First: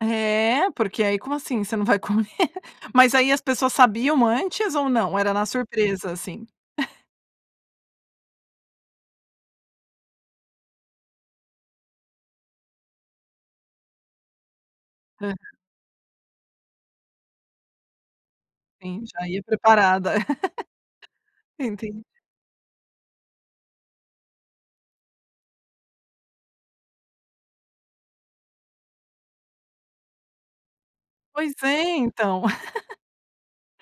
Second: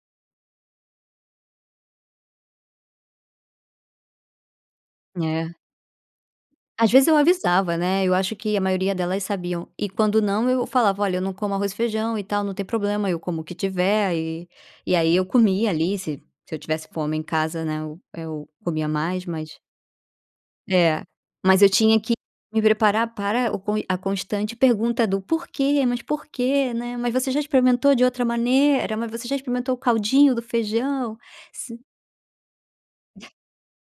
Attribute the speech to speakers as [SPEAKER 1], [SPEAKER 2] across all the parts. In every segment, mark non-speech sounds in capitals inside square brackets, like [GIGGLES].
[SPEAKER 1] É, porque aí: "Como assim, você não vai comer?" Mas aí as pessoas sabiam antes ou não; era na
[SPEAKER 2] É.
[SPEAKER 1] surpresa, assim?
[SPEAKER 2] Às vezes eu avisava, né. Eu acho que a maioria delas sabiam. E, quando não, eu falava: "Olha, eu não como arroz e feijão e tal não tem problema eu como o que tiver". E aí, eu
[SPEAKER 1] Hã.
[SPEAKER 2] comia, ali, se se eu tivesse fome, em casa, né, eu eu comia
[SPEAKER 1] Entendi.
[SPEAKER 2] mais,
[SPEAKER 1] Já ia
[SPEAKER 2] mas
[SPEAKER 1] preparada. [LAUGHS]
[SPEAKER 2] É, mas eu
[SPEAKER 1] Sim,
[SPEAKER 2] tinha
[SPEAKER 1] sim.
[SPEAKER 2] que me preparar para o a constante pergunta do: "Porquê? Mas por que? Né, mas você já experimentou de outra maneira? Mas você já experimentou o caldinho do feijão,
[SPEAKER 1] Pois
[SPEAKER 2] você"
[SPEAKER 1] é então. [GIGGLES]
[SPEAKER 2] [CHUCKLES]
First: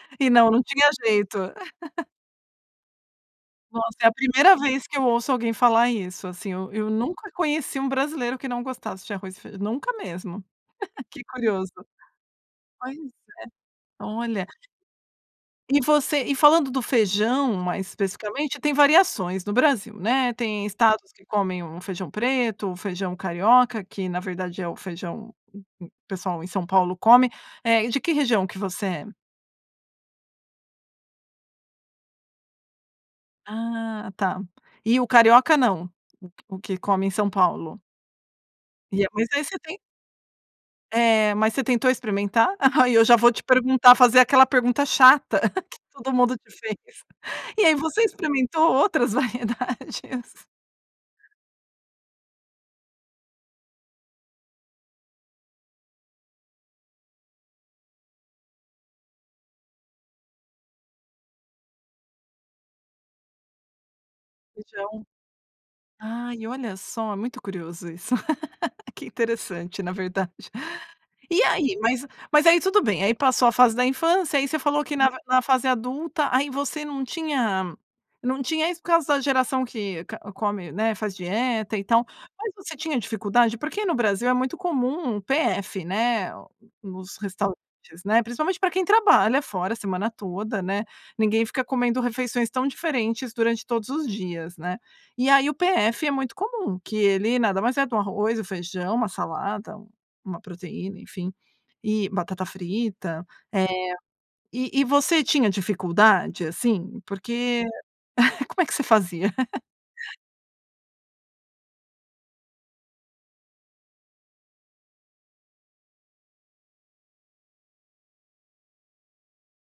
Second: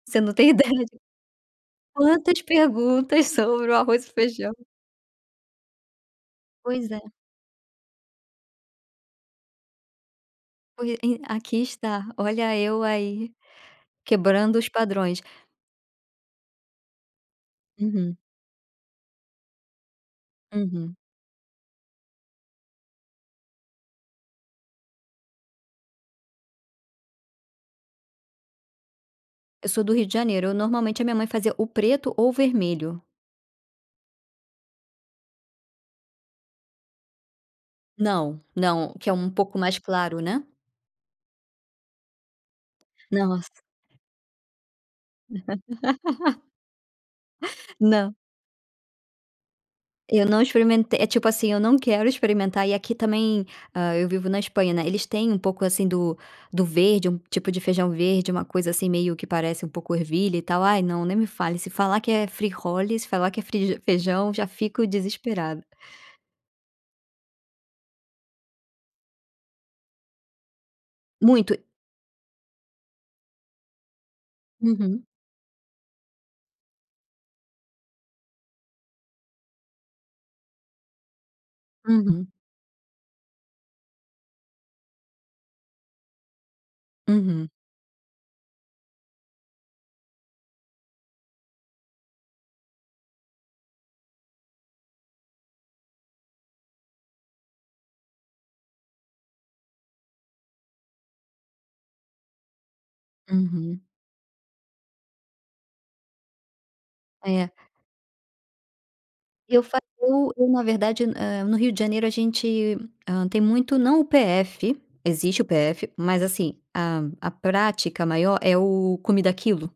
[SPEAKER 2] Você
[SPEAKER 1] E
[SPEAKER 2] não
[SPEAKER 1] não,
[SPEAKER 2] tem
[SPEAKER 1] não
[SPEAKER 2] ideia
[SPEAKER 1] tinha
[SPEAKER 2] de
[SPEAKER 1] jeito. [LAUGHS]
[SPEAKER 2] quantas perguntas sobre o
[SPEAKER 1] Nossa,
[SPEAKER 2] arroz
[SPEAKER 1] é
[SPEAKER 2] e
[SPEAKER 1] a
[SPEAKER 2] feijão.
[SPEAKER 1] primeira vez que eu ouço alguém falar isso, assim. Eu eu
[SPEAKER 2] Pois é.
[SPEAKER 1] nunca conheci um brasileiro que não gostasse de arroz e feij nunca mesmo.
[SPEAKER 2] Hoje
[SPEAKER 1] [CHUCKLES]
[SPEAKER 2] em
[SPEAKER 1] Que
[SPEAKER 2] aqui
[SPEAKER 1] curioso.
[SPEAKER 2] está. Olha eu
[SPEAKER 1] Pois é.
[SPEAKER 2] aí,
[SPEAKER 1] Olha.
[SPEAKER 2] quebrando os padrões.
[SPEAKER 1] E você E falando do feijão mais
[SPEAKER 2] Uhum.
[SPEAKER 1] especificamente tem variações no Brasil, né. Tem
[SPEAKER 2] Uhum.
[SPEAKER 1] estados que comem o feijão preto, o feijão carioca, que na verdade é o feijão o o pessoal em São Paulo come, eh, e de que região que você é?
[SPEAKER 2] Eu sou do Rio de Janeiro. Eu normalmente a minha mãe fazia o preto ou o vermelho.
[SPEAKER 1] Ah, tá! E o carioca não? O que o que come em São Paulo.
[SPEAKER 2] Não, não.
[SPEAKER 1] E é
[SPEAKER 2] Que é
[SPEAKER 1] mas
[SPEAKER 2] um
[SPEAKER 1] aí
[SPEAKER 2] pouco
[SPEAKER 1] você
[SPEAKER 2] mais
[SPEAKER 1] tem
[SPEAKER 2] claro, né?
[SPEAKER 1] É. Mas você tentou experimentar? Aí, eu já vou te
[SPEAKER 2] Nossa.
[SPEAKER 1] perguntar, fazer aquela pergunta chata [CHUCKLES] que todo mundo
[SPEAKER 2] [LAUGHS]
[SPEAKER 1] te fez. E aí você
[SPEAKER 2] Não.
[SPEAKER 1] experimentou outras
[SPEAKER 2] Eu não
[SPEAKER 1] variedades?
[SPEAKER 2] experimente É tipo assim, eu não quero experimentar. E aqui também, hã, eu vivo na Espanha, né, eles têm um pouco, assim, do do verde, um tipo de feijão verde, uma coisa assim, meio que parece um pouco ervilha e tal. Ai, não, nem me fale. Se falar que é frijoles, se falar que é feijão já fico
[SPEAKER 1] Feijão.
[SPEAKER 2] desesperada.
[SPEAKER 1] Ai, olha só, muito curioso isso. [LAUGHS] Que interessante na verdade. E
[SPEAKER 2] Muito.
[SPEAKER 1] aí Mas mas aí tudo bem, aí passou a fase da infância, aí você falou que
[SPEAKER 2] Uhum.
[SPEAKER 1] na na fase adulta aí você não tinha não tinha isso por causa da geração que ca come, né, faz dieta e tal.
[SPEAKER 2] Uhum.
[SPEAKER 1] Mas você tinha dificuldade? Porque no Brasil é muito comum um PF, né, nos
[SPEAKER 2] Uhum.
[SPEAKER 1] restaurantes, né. Principalmente pra quem trabalha fora a semana toda, né. Ninguém fica comendo refeições tão diferentes durante todos os dias, né. E aí o PF é muito comum. Que ele nada mais é de um arroz, o feijão, uma salada, uma proteína, enfim, e batata frita.
[SPEAKER 2] Uhum.
[SPEAKER 1] Eh, e e você tinha dificuldade, assim?
[SPEAKER 2] É.
[SPEAKER 1] Porque [CHUCKLES] Como é que você fazia? [CHUCKLES]
[SPEAKER 2] Eu fa Eu eu, na verdade, hã, no Rio de Janeiro a gente, hã, tem muito não o PF, existe o PF, mas, assim, a a prática maior é o comida a quilo.